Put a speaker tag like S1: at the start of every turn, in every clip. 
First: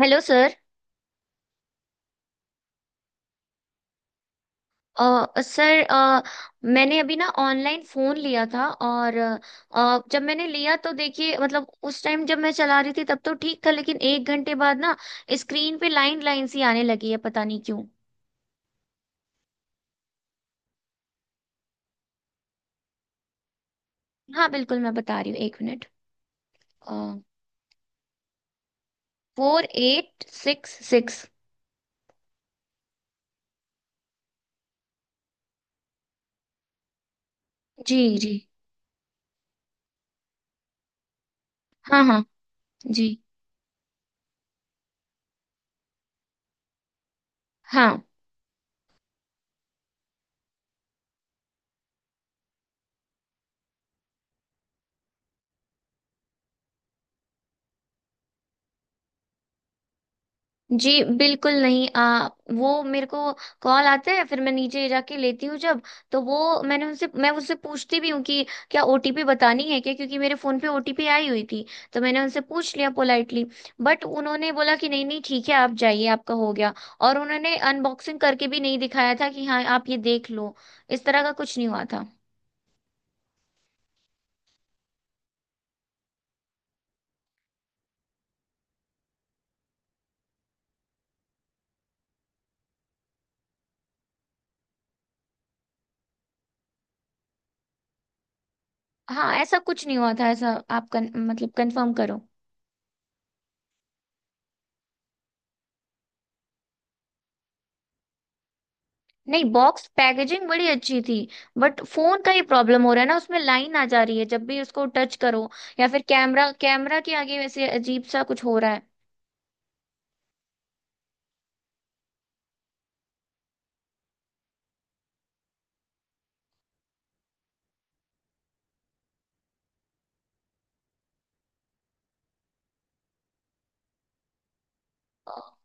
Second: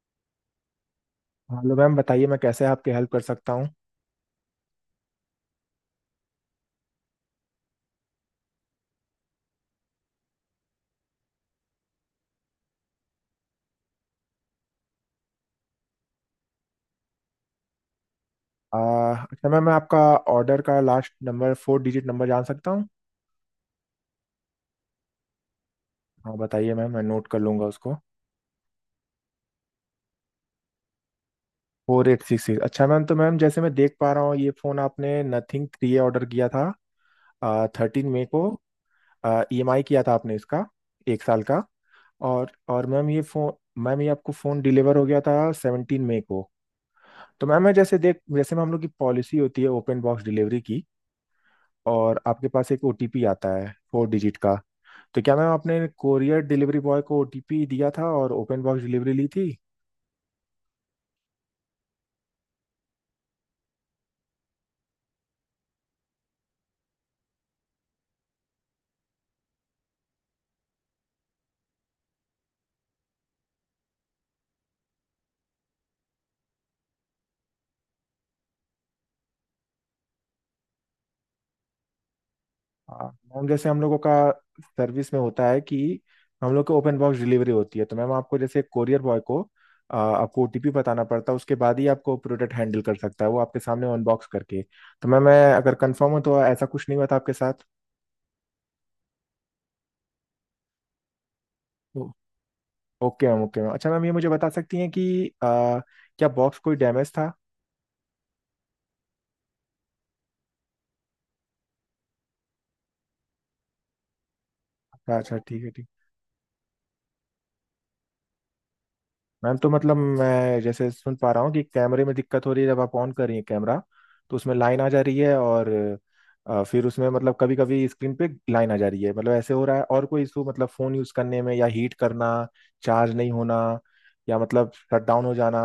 S1: Hello sir.
S2: Hello ma'am, बताइए मैं कैसे आपकी हेल्प कर सकता हूँ।
S1: सर, मैंने अभी ना ऑनलाइन फ़ोन लिया था, और जब मैंने लिया तो देखिए, मतलब उस टाइम जब मैं चला रही थी तब तो ठीक था, लेकिन एक घंटे बाद ना स्क्रीन पे लाइन लाइन सी आने लगी है, पता नहीं क्यों।
S2: आ, अच्छा मैम, मैं आपका ऑर्डर का last number, four digit number जान सकता हूँ।
S1: हाँ बिल्कुल, मैं बता रही हूँ, एक मिनट।
S2: हाँ बताइए मैम, मैं नोट कर लूँगा उसको।
S1: 4866।
S2: 4866। अच्छा मैम, तो मैम जैसे मैं देख पा रहा हूँ ये फ़ोन आपने नथिंग थ्री ऑर्डर किया था
S1: जी।
S2: 13 मई
S1: जी।
S2: को। ई एम आई किया था आपने इसका, एक साल का।
S1: हाँ हाँ।
S2: और
S1: जी।
S2: मैम ये फ़ोन, मैम ये आपको फ़ोन डिलीवर हो गया था 17 मई को। तो मैम मैं जैसे
S1: हाँ।
S2: देख जैसे मैम, हम लोग की पॉलिसी होती है ओपन बॉक्स डिलीवरी की, और आपके पास एक ओटीपी आता है फोर डिजिट का। तो क्या मैम आपने कोरियर डिलीवरी बॉय को ओटीपी दिया था और ओपन बॉक्स डिलीवरी ली थी।
S1: जी बिल्कुल नहीं। वो मेरे को कॉल आता है, फिर मैं नीचे जाके लेती हूँ जब। तो वो मैं उससे पूछती भी हूँ कि क्या ओटीपी बतानी है क्या, क्योंकि मेरे फोन पे ओटीपी आई हुई थी। तो मैंने उनसे पूछ लिया पोलाइटली, बट उन्होंने बोला कि नहीं नहीं, ठीक है, आप जाइए, आपका हो गया। और उन्होंने अनबॉक्सिंग करके भी नहीं दिखाया था कि हाँ आप ये देख लो, इस तरह का कुछ नहीं हुआ था।
S2: हाँ मैम, जैसे हम लोगों का सर्विस में होता है कि हम लोग को ओपन बॉक्स डिलीवरी होती है, तो मैम आपको जैसे कोरियर बॉय को आपको ओटीपी बताना पड़ता है, उसके बाद ही आपको प्रोडक्ट हैंडल कर सकता है वो, आपके सामने अनबॉक्स करके। तो मैम मैं अगर कंफर्म हूँ तो ऐसा कुछ नहीं हुआ था आपके साथ।
S1: हाँ, ऐसा कुछ नहीं हुआ था, ऐसा आप मतलब कंफर्म
S2: ओ-
S1: करो।
S2: Okay ma'am, okay ma'am. अच्छा मैम, ये मुझे बता सकती हैं कि आ, क्या बॉक्स कोई डैमेज था।
S1: नहीं, बॉक्स पैकेजिंग बड़ी अच्छी थी, बट फोन का ही प्रॉब्लम हो रहा है ना, उसमें लाइन आ जा रही है जब भी उसको टच
S2: अच्छा अच्छा,
S1: करो।
S2: ठीक है ठीक।
S1: या फिर कैमरा, कैमरा के आगे वैसे अजीब सा कुछ हो रहा है।
S2: मैम तो मतलब मैं जैसे सुन पा रहा हूँ कि कैमरे में दिक्कत हो रही है, जब आप ऑन कर रही हैं कैमरा तो उसमें लाइन आ जा रही है, और फिर उसमें मतलब कभी कभी स्क्रीन पे लाइन आ जा रही है। मतलब ऐसे हो रहा है, और कोई इशू मतलब फ़ोन यूज़ करने में, या हीट करना, चार्ज नहीं होना, या मतलब शटडाउन हो जाना,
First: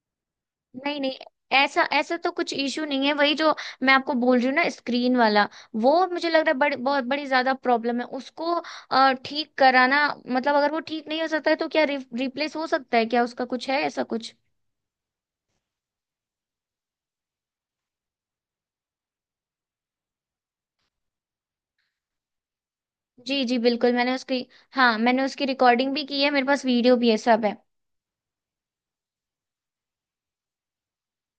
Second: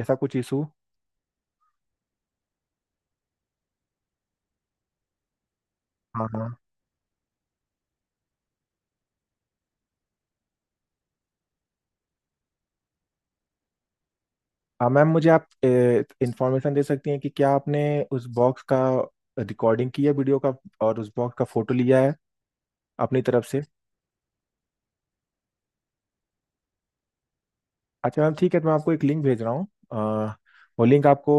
S2: ऐसा कुछ इशू।
S1: नहीं नहीं, ऐसा ऐसा तो कुछ इशू नहीं है, वही जो मैं आपको बोल रही हूँ ना, स्क्रीन वाला। वो
S2: हाँ
S1: मुझे लग
S2: हाँ।
S1: रहा है बहुत बड़ी ज्यादा प्रॉब्लम है उसको। ठीक कराना, मतलब अगर वो ठीक नहीं हो सकता है तो क्या रिप्लेस हो सकता है क्या, उसका कुछ है ऐसा कुछ।
S2: हाँ मैम, मुझे आप इंफॉर्मेशन दे सकती हैं कि क्या आपने उस बॉक्स का रिकॉर्डिंग की है, वीडियो का, और उस बॉक्स का फोटो लिया है अपनी
S1: जी
S2: तरफ
S1: जी
S2: से।
S1: बिल्कुल, मैंने उसकी हाँ मैंने उसकी रिकॉर्डिंग भी की है, मेरे पास वीडियो भी है, सब है।
S2: अच्छा मैम ठीक है, तो मैं आपको एक लिंक भेज रहा हूँ वो लिंक आपको,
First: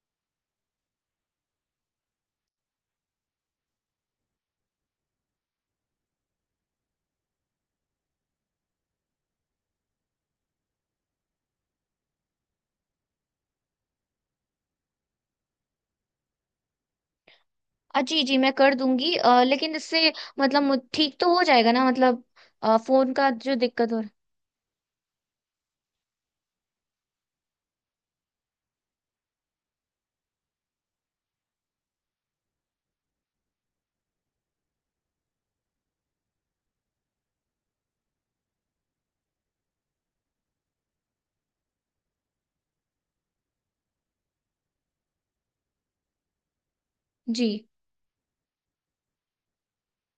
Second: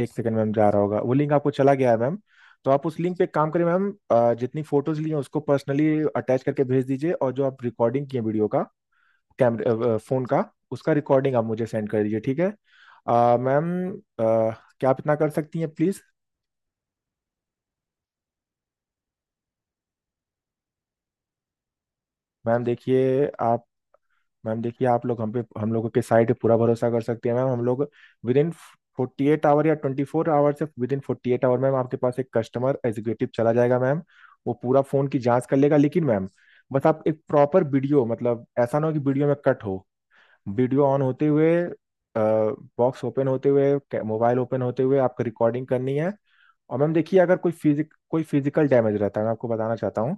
S2: एक सेकंड मैम, जा रहा होगा। वो लिंक आपको चला गया है मैम, तो आप उस लिंक पे एक काम करें मैम, जितनी फोटोज ली हैं उसको पर्सनली अटैच करके भेज दीजिए, और जो आप रिकॉर्डिंग किए वीडियो का, कैमरे फोन का, उसका रिकॉर्डिंग आप मुझे सेंड कर दीजिए, ठीक है। मैम, क्या आप इतना कर सकती हैं, प्लीज।
S1: जी जी, मैं कर दूंगी, लेकिन इससे मतलब ठीक तो हो जाएगा ना मतलब।
S2: मैम
S1: फोन
S2: देखिए
S1: का जो
S2: आप
S1: दिक्कत हो रहा।
S2: मैम देखिए, आप लोग हम लोगों के साइड पे पूरा भरोसा कर सकती है मैम। हम लोग विद इन 48 आवर या 24 आवर से within forty eight hour ma'am, आपके पास एक कस्टमर एग्जीक्यूटिव चला जाएगा मैम, वो पूरा फ़ोन की जांच कर लेगा। लेकिन मैम, बस आप एक प्रॉपर वीडियो, मतलब ऐसा ना हो कि वीडियो में कट हो। वीडियो ऑन होते हुए, बॉक्स ओपन होते हुए, मोबाइल ओपन होते हुए आपको रिकॉर्डिंग करनी है। और मैम देखिए, अगर
S1: जी।
S2: कोई फिजिक कोई फिजिकल डैमेज रहता है, मैं आपको बताना चाहता हूँ,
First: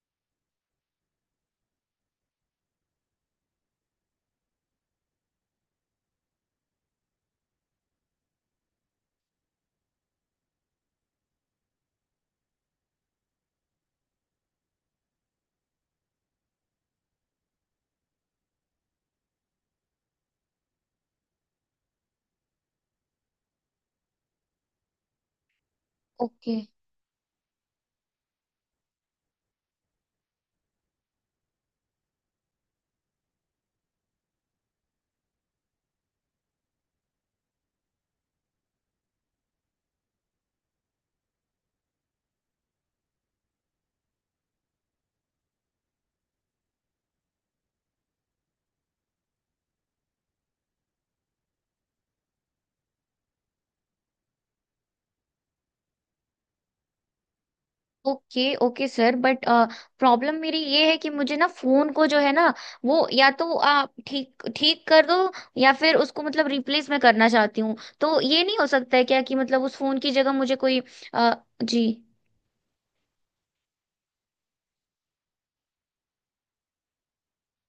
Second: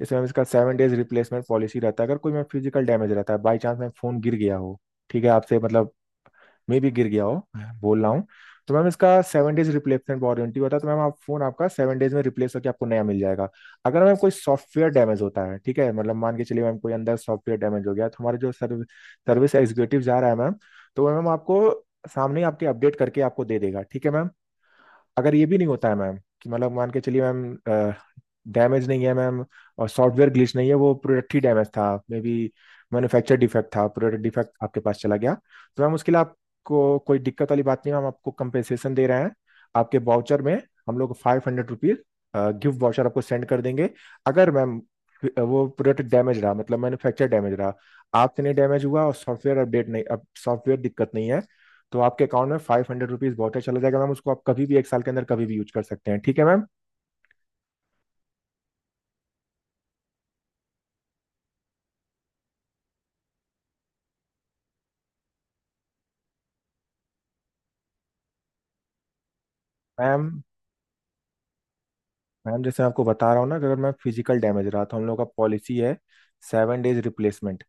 S2: जैसे मैम इसका 7 डेज रिप्लेसमेंट पॉलिसी रहता है। अगर कोई मैम फिजिकल डैमेज रहता है, बाई चांस मैम फोन गिर गया हो, ठीक है, आपसे मतलब मैं भी गिर गया हो बोल रहा हूँ, तो मैम इसका सेवन डेज रिप्लेसमेंट वारंटी होता है। तो मैम आप फोन, आपका 7 डेज में रिप्लेस होकर आपको नया मिल जाएगा। अगर मैम कोई सॉफ्टवेयर डैमेज होता है, ठीक है, मतलब मान के चलिए मैम कोई अंदर सॉफ्टवेयर डैमेज हो गया, तो हमारे जो सर्विस सर्विस एग्जीक्यूटिव जा रहा है मैम, तो वो मैम आपको सामने ही आपके अपडेट करके आपको दे देगा, ठीक है मैम। अगर ये भी नहीं होता है मैम, कि
S1: ओके।
S2: मतलब मान के चलिए मैम, डैमेज नहीं है मैम, और सॉफ्टवेयर ग्लिच नहीं है, वो प्रोडक्ट ही डैमेज था मे बी, मैन्युफैक्चर डिफेक्ट था, प्रोडक्ट डिफेक्ट आपके पास चला गया, तो मैम उसके लिए आपको कोई दिक्कत वाली बात नहीं है, हम आपको कंपेंसेशन दे रहे हैं आपके वाउचर में। हम लोग 500 रुपीज गिफ्ट वाउचर आपको सेंड कर देंगे, अगर मैम वो प्रोडक्ट डैमेज रहा, मतलब मैन्युफैक्चर डैमेज रहा, आपसे नहीं डैमेज हुआ और सॉफ्टवेयर दिक्कत नहीं है, तो आपके अकाउंट में 500 रुपीज बहुत है, चला जाएगा मैम। उसको आप कभी भी एक साल के अंदर कभी भी यूज कर सकते हैं, ठीक है ma'am.
S1: Okay. Okay sir, but problem मेरी ये है कि मुझे ना फोन को जो है ना, वो या तो आप ठीक ठीक कर दो, या फिर उसको मतलब रिप्लेस मैं करना चाहती हूँ। तो ये नहीं हो सकता है क्या कि मतलब उस फोन की
S2: मैम
S1: जगह मुझे कोई। अ, जी।
S2: मैम जैसे मैं आपको बता रहा हूँ ना कि अगर मैं फिजिकल डैमेज रहा तो हम लोग का पॉलिसी है 7 डेज रिप्लेसमेंट,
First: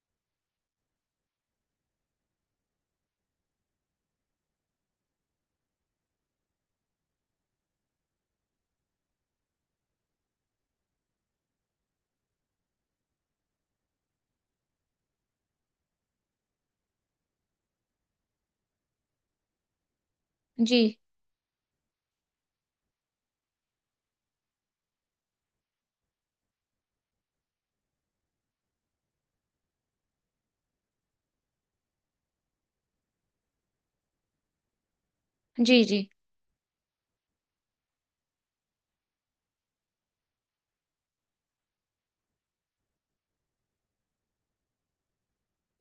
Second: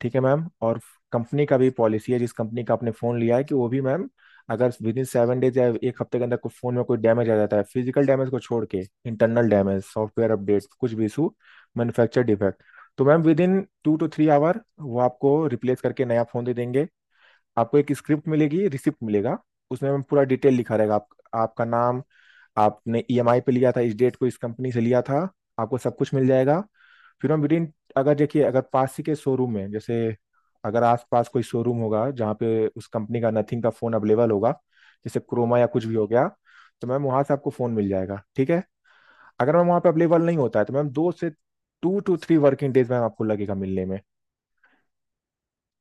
S2: ठीक है मैम। और कंपनी का भी पॉलिसी है, जिस कंपनी का आपने फ़ोन लिया है, कि वो भी मैम, अगर विद इन 7 डेज या एक हफ्ते के अंदर कोई फ़ोन में कोई डैमेज आ जाता है, फिजिकल डैमेज को छोड़ के, इंटरनल डैमेज, सॉफ्टवेयर अपडेट, कुछ भी इशू, मैन्युफैक्चर डिफेक्ट, तो ma'am with in 2 to 3 our वो आपको रिप्लेस करके नया फ़ोन दे देंगे। आपको एक स्क्रिप्ट मिलेगी, रिसिप्ट मिलेगा, उसमें हम पूरा डिटेल लिखा
S1: जी
S2: रहेगा, आपका नाम, आपने ईएमआई पे लिया था, इस डेट को इस कंपनी से लिया था, आपको सब कुछ मिल जाएगा। फिर हम विदिन, अगर पास ही के शोरूम है, जैसे अगर आसपास कोई शोरूम होगा जहाँ पे उस कंपनी का नथिंग का फ़ोन अवेलेबल होगा, जैसे क्रोमा या
S1: जी।
S2: कुछ भी हो
S1: जी
S2: गया, तो मैम वहाँ से आपको फ़ोन मिल जाएगा, ठीक है। अगर मैम वहाँ पे अवेलेबल नहीं होता है, तो मैम दो से 2 to 3 वर्किंग डेज मैम आपको लगेगा मिलने में।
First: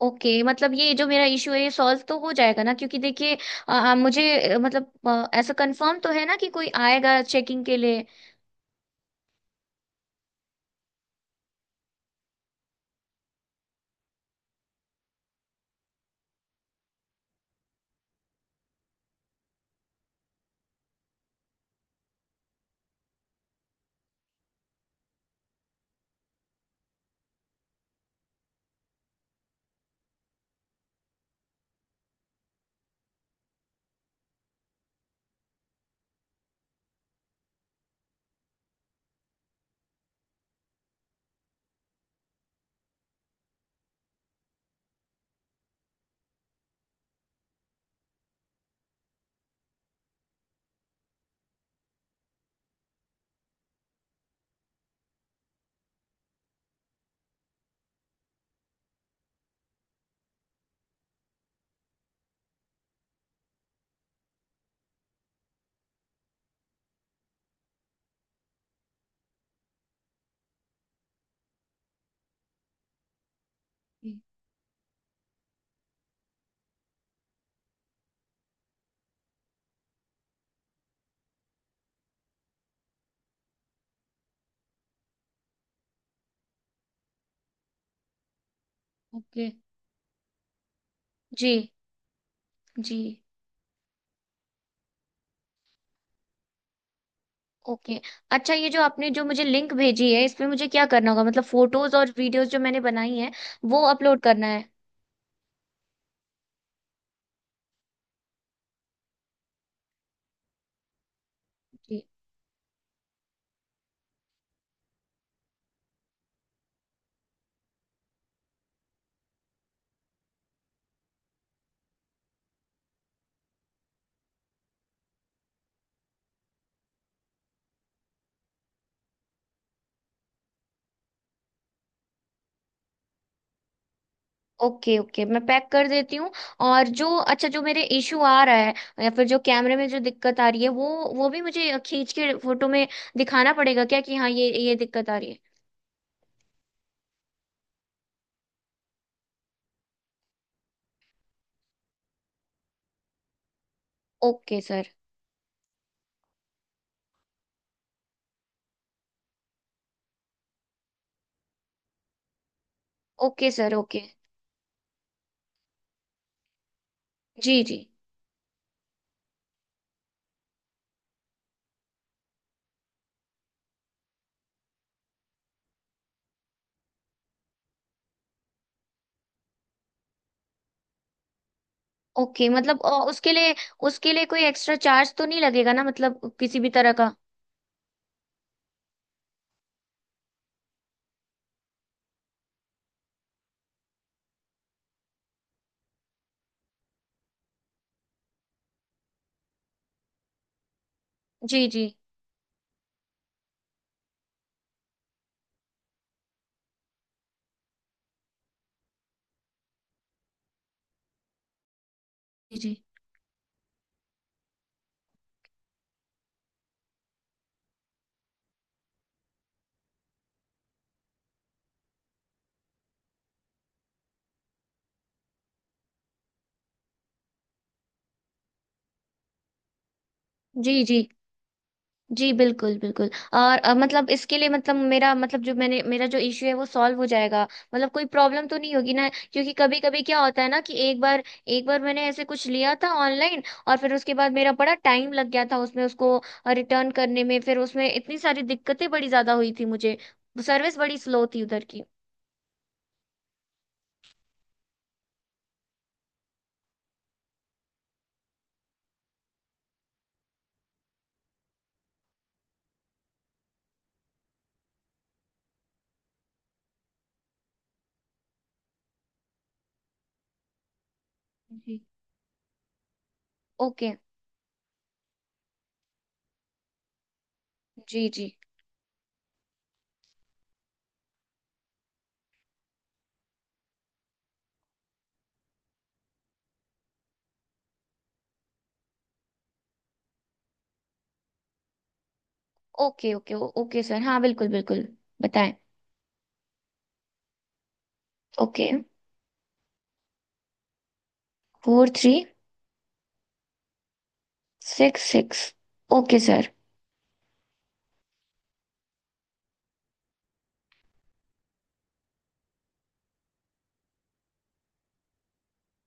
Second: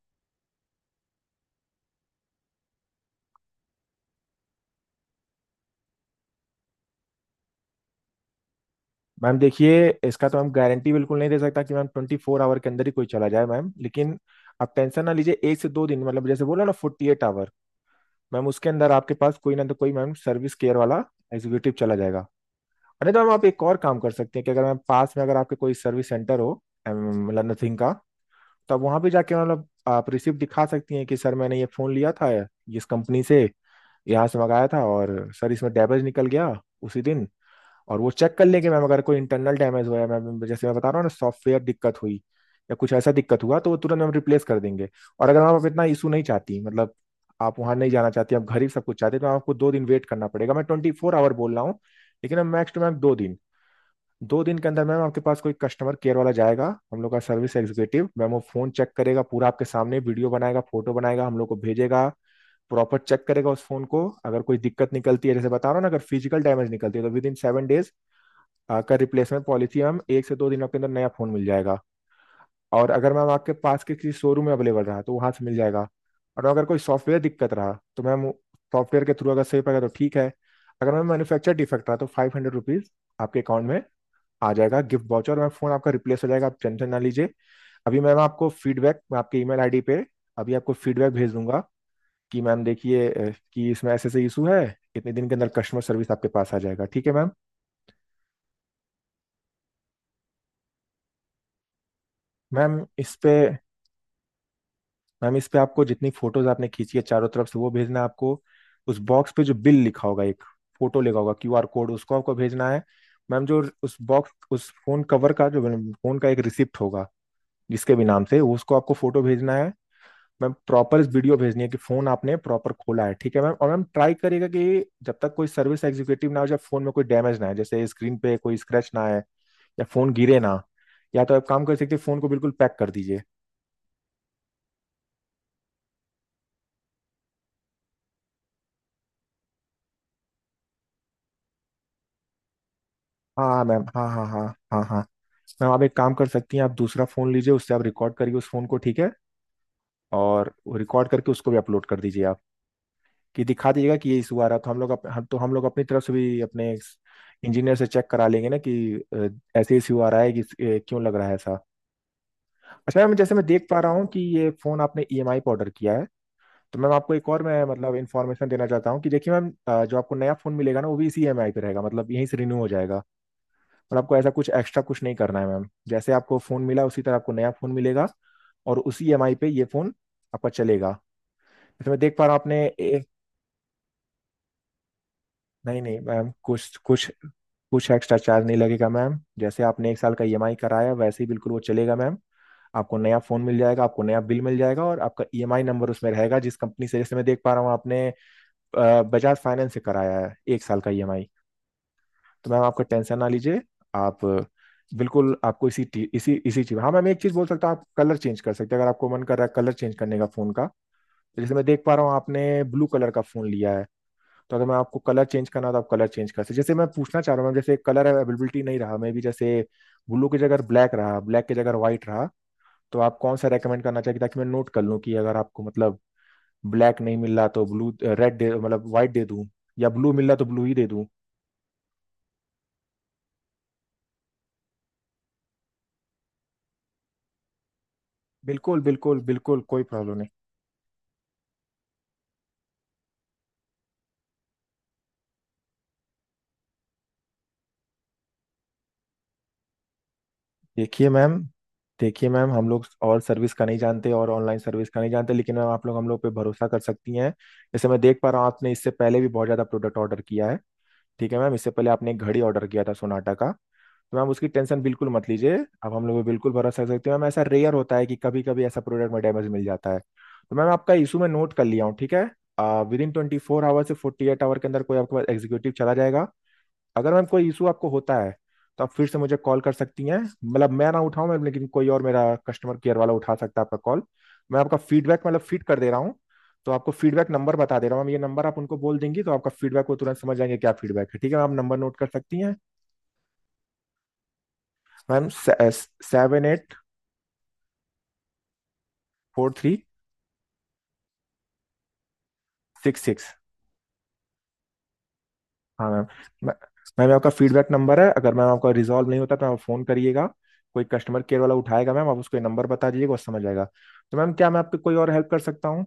S1: ओके, मतलब ये जो मेरा इश्यू है ये सॉल्व तो हो जाएगा ना, क्योंकि देखिए मुझे मतलब ऐसा कंफर्म तो है ना कि कोई आएगा चेकिंग के लिए।
S2: मैम देखिए, इसका तो हम गारंटी बिल्कुल नहीं दे सकता कि मैम 24 आवर के अंदर ही कोई चला जाए मैम, लेकिन आप टेंशन ना लीजिए, एक से दो दिन, मतलब जैसे बोला ना 48 आवर मैम, उसके अंदर आपके पास कोई ना तो कोई मैम सर्विस केयर वाला एग्जीक्यूटिव चला जाएगा। और नहीं तो मैम, आप एक और काम कर सकते हैं कि अगर मैम पास में, अगर आपके कोई सर्विस सेंटर हो मतलब नथिंग का, तो आप वहाँ भी जाके, मतलब आप रिसिप्ट दिखा सकती हैं कि सर मैंने ये फ़ोन लिया था इस कंपनी से, यहाँ से मंगाया था, और सर इसमें डैमेज निकल गया उसी दिन। और वो चेक कर लेंगे मैम, अगर कोई इंटरनल डैमेज हुआ है मैम, जैसे मैं बता रहा हूँ ना, सॉफ्टवेयर दिक्कत हुई या कुछ ऐसा दिक्कत हुआ, तो वो तुरंत हम रिप्लेस कर देंगे। और अगर आप इतना इशू नहीं चाहती, मतलब आप वहां नहीं जाना चाहती, आप घर ही सब कुछ चाहते, तो आपको दो दिन वेट करना पड़ेगा। मैं 24 आवर बोल रहा हूँ, लेकिन मैम मैक्स टू मैम दो दिन, दो दिन के अंदर मैम आपके पास कोई कस्टमर केयर वाला जाएगा, हम लोग का सर्विस एग्जीक्यूटिव मैम। वो फोन चेक करेगा पूरा आपके सामने, वीडियो बनाएगा, फोटो बनाएगा, हम लोग को भेजेगा, प्रॉपर चेक करेगा उस फोन को। अगर कोई दिक्कत निकलती है, जैसे बता रहा हूँ ना, अगर फिजिकल डैमेज निकलती है, तो विद इन सेवन डेज का रिप्लेसमेंट पॉलिसी मैम, एक से दो दिनों के अंदर नया फोन मिल जाएगा। और अगर मैम आपके पास के किसी शोरूम में अवेलेबल रहा तो वहां से मिल जाएगा। और अगर कोई सॉफ्टवेयर दिक्कत रहा, तो मैम सॉफ्टवेयर के थ्रू अगर सही पड़ेगा तो ठीक है। अगर मैम मैन्युफैक्चर डिफेक्ट रहा, तो 500 रुपीज आपके अकाउंट में आ जाएगा गिफ्ट वाउचर, और मैम फोन आपका रिप्लेस हो जाएगा, आप टेंशन ना लीजिए। अभी मैम आपको फीडबैक मैं आपके
S1: ओके।
S2: ईमेल आईडी पे अभी आपको फीडबैक भेज
S1: जी
S2: दूंगा, कि मैम
S1: जी।
S2: देखिए कि इसमें ऐसे ऐसे इशू है, इतने दिन के अंदर कस्टमर सर्विस आपके पास आ जाएगा, ठीक है मैम।
S1: ओके। अच्छा, ये जो आपने जो मुझे लिंक भेजी है इसमें मुझे क्या करना होगा, मतलब फोटोज और वीडियोज जो
S2: मैम
S1: मैंने
S2: इस
S1: बनाई
S2: पे
S1: है वो अपलोड करना है।
S2: मैम इस पे आपको जितनी फोटोज आपने खींची है चारों तरफ से, वो भेजना है आपको। उस बॉक्स पे जो बिल लिखा होगा, एक फोटो लिखा होगा, क्यूआर कोड,
S1: जी।
S2: उसको आपको भेजना है मैम। जो उस बॉक्स, उस फोन कवर का जो, फोन का एक रिसिप्ट होगा, जिसके भी नाम से, उसको आपको फोटो भेजना है मैम। प्रॉपर वीडियो भेजनी है कि फोन आपने प्रॉपर खोला है, ठीक है मैम। और मैम ट्राई करिएगा कि जब तक कोई सर्विस एग्जीक्यूटिव ना हो, जब फोन में कोई डैमेज ना है, जैसे स्क्रीन पे कोई स्क्रैच ना आए या फोन गिरे ना, या तो आप काम कर सकते, फोन को बिल्कुल पैक कर दीजिए।
S1: ओके ओके, मैं पैक कर देती हूँ। और जो अच्छा जो मेरे इशू आ रहा है, या फिर जो कैमरे में जो दिक्कत आ रही है वो भी मुझे खींच के फोटो में दिखाना
S2: हाँ मैम,
S1: पड़ेगा क्या
S2: हाँ
S1: कि
S2: हाँ
S1: हाँ
S2: हाँ,
S1: ये
S2: हाँ हाँ।
S1: दिक्कत आ रही है।
S2: मैम आप एक काम कर सकती हैं, आप दूसरा फ़ोन लीजिए, उससे आप रिकॉर्ड करिए उस फ़ोन को, ठीक है, और रिकॉर्ड करके उसको भी अपलोड कर दीजिए आप। कि दिखा दीजिएगा कि ये इशू आ रहा,
S1: ओके
S2: तो हम लोग
S1: सर।
S2: अप, हम तो हम लोग अपनी तरफ से भी अपने इंजीनियर से चेक करा लेंगे ना, कि अ, ऐसे इशू आ रहा है, कि क्यों लग रहा है ऐसा। अच्छा मैम, जैसे मैं
S1: ओके
S2: देख
S1: सर।
S2: पा रहा
S1: ओके।
S2: हूँ कि ये फ़ोन आपने ईएमआई पर ऑर्डर किया है, तो मैम आपको एक और
S1: जी
S2: मैं
S1: जी।
S2: मतलब इन्फॉर्मेशन देना चाहता हूँ, कि देखिए मैम जो आपको नया फ़ोन मिलेगा ना, वो भी इसी ईएमआई पे रहेगा मतलब यहीं से रिन्यू हो जाएगा। और आपको ऐसा कुछ एक्स्ट्रा कुछ नहीं करना है मैम। जैसे आपको फ़ोन मिला उसी तरह आपको नया फ़ोन मिलेगा और उसी ईएमआई पे ये फ़ोन आपका चलेगा। जैसे मैं देख पा रहा हूँ
S1: ओके
S2: आपने
S1: मतलब उसके लिए कोई एक्स्ट्रा चार्ज तो नहीं लगेगा
S2: नहीं
S1: ना
S2: नहीं मैम
S1: मतलब, किसी भी
S2: कुछ
S1: तरह
S2: कुछ
S1: का।
S2: कुछ एक्स्ट्रा चार्ज नहीं लगेगा मैम। जैसे आपने एक साल का ईएमआई कराया वैसे ही बिल्कुल वो चलेगा मैम। आपको नया फ़ोन मिल जाएगा, आपको नया बिल मिल जाएगा और आपका ईएमआई नंबर उसमें रहेगा जिस कंपनी से। जैसे मैं देख पा रहा हूँ आपने बजाज फाइनेंस से कराया है एक साल का ईएमआई।
S1: जी जी।
S2: तो मैम आपको टेंशन ना लीजिए। आप बिल्कुल आपको इसी टी- इसी इसी चीज, हाँ मैम एक चीज बोल सकता हूँ, आप कलर चेंज कर सकते हैं अगर आपको मन कर रहा है कलर चेंज करने का फोन का। तो जैसे मैं देख पा रहा हूँ
S1: जी
S2: आपने
S1: जी।
S2: ब्लू कलर का फोन लिया है। तो अगर मैं आपको कलर चेंज करना हो तो आप कलर चेंज कर सकते हैं। जैसे मैं पूछना चाह रहा हूँ मैम, जैसे कलर अवेलेबिलिटी नहीं रहा मे भी, जैसे ब्लू की जगह ब्लैक रहा, ब्लैक की जगह व्हाइट रहा, तो आप कौन सा रेकमेंड करना चाहिए ताकि मैं नोट कर लूँ कि अगर आपको मतलब ब्लैक नहीं मिल रहा तो ब्लू रेड दे मतलब व्हाइट दे दूँ, या ब्लू मिल रहा तो ब्लू ही
S1: जी
S2: दे
S1: जी।
S2: दूँ।
S1: जी बिल्कुल बिल्कुल। और मतलब इसके लिए मतलब मेरा मतलब जो मैंने मेरा जो इश्यू है वो सॉल्व हो जाएगा, मतलब कोई प्रॉब्लम तो नहीं
S2: बिल्कुल
S1: होगी ना,
S2: बिल्कुल
S1: क्योंकि
S2: बिल्कुल,
S1: कभी
S2: कोई
S1: कभी
S2: प्रॉब्लम
S1: क्या
S2: नहीं।
S1: होता है ना कि एक बार मैंने ऐसे कुछ लिया था ऑनलाइन, और फिर उसके बाद मेरा बड़ा टाइम लग गया था उसमें, उसको रिटर्न करने में, फिर उसमें इतनी सारी दिक्कतें बड़ी ज्यादा हुई थी मुझे, सर्विस बड़ी
S2: देखिए
S1: स्लो
S2: मैम,
S1: थी उधर की।
S2: देखिए मैम हम लोग और सर्विस का नहीं जानते और ऑनलाइन सर्विस का नहीं जानते, लेकिन मैम आप लोग हम लोग पे भरोसा कर सकती हैं। जैसे मैं देख पा रहा हूँ आपने इससे पहले भी बहुत ज़्यादा प्रोडक्ट ऑर्डर किया है। ठीक है मैम, इससे पहले आपने एक घड़ी ऑर्डर किया था सोनाटा का। तो मैम उसकी टेंशन बिल्कुल मत लीजिए। अब हम लोग पे बिल्कुल भरोसा कर सकते हैं मैम। ऐसा रेयर होता है कि कभी कभी ऐसा प्रोडक्ट में डैमेज मिल जाता है। तो मैम आपका इशू मैं नोट कर
S1: जी।
S2: लिया हूँ, ठीक है। With in 24 our
S1: okay.
S2: से 48 आवर के अंदर कोई आपके पास एग्जीक्यूटिव चला जाएगा। अगर मैम कोई इशू आपको
S1: जी
S2: होता
S1: जी।
S2: है तो आप फिर से मुझे कॉल कर सकती हैं, मतलब मैं ना उठाऊं मैम, लेकिन कोई और मेरा कस्टमर केयर वाला उठा सकता है आपका कॉल। मैं आपका फीडबैक मतलब फीड कर दे रहा हूँ। तो आपको फीडबैक नंबर बता दे रहा हूँ मैम। ये नंबर आप उनको बोल देंगी तो आपका फीडबैक वो तुरंत समझ जाएंगे क्या फीडबैक है। ठीक है मैम, आप नंबर नोट कर सकती हैं।
S1: ओके ओके ओके सर, हाँ बिल्कुल बिल्कुल।
S2: मैम,
S1: बताएं।
S2: Seven eight
S1: okay.
S2: Four three
S1: four three
S2: six six
S1: six six
S2: हाँ मैम।
S1: Okay sir.
S2: मैं- मैम ये आपका फीडबैक नंबर है। अगर मैम आपका रिजॉल्व नहीं होता तो आप फ़ोन करिएगा। कोई कस्टमर केयर वाला उठाएगा मैम, आप उसको ये नंबर बता दीजिएगा वो समझ जाएगा। तो मैम क्या मैं आपकी कोई और हेल्प कर सकता हूँ।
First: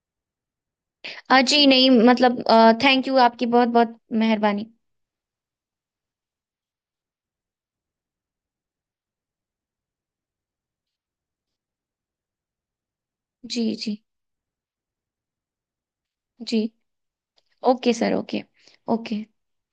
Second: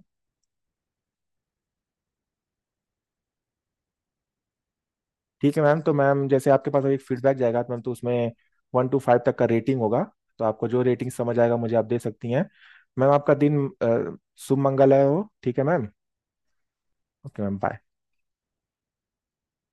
S1: जी नहीं मतलब, थैंक यू, आपकी बहुत बहुत मेहरबानी।
S2: ठीक है मैम, तो मैम जैसे आपके पास अभी एक फीडबैक जाएगा तो मैम तो उसमें 1 से 5 तक का रेटिंग होगा। तो आपको जो रेटिंग समझ आएगा मुझे आप दे सकती हैं। मैम आपका
S1: जी।
S2: दिन
S1: जी
S2: शुभ मंगल है हो, ठीक है मैम।
S1: जी।
S2: Okay ma'am, bye.
S1: Okay sir. Okay. Okay.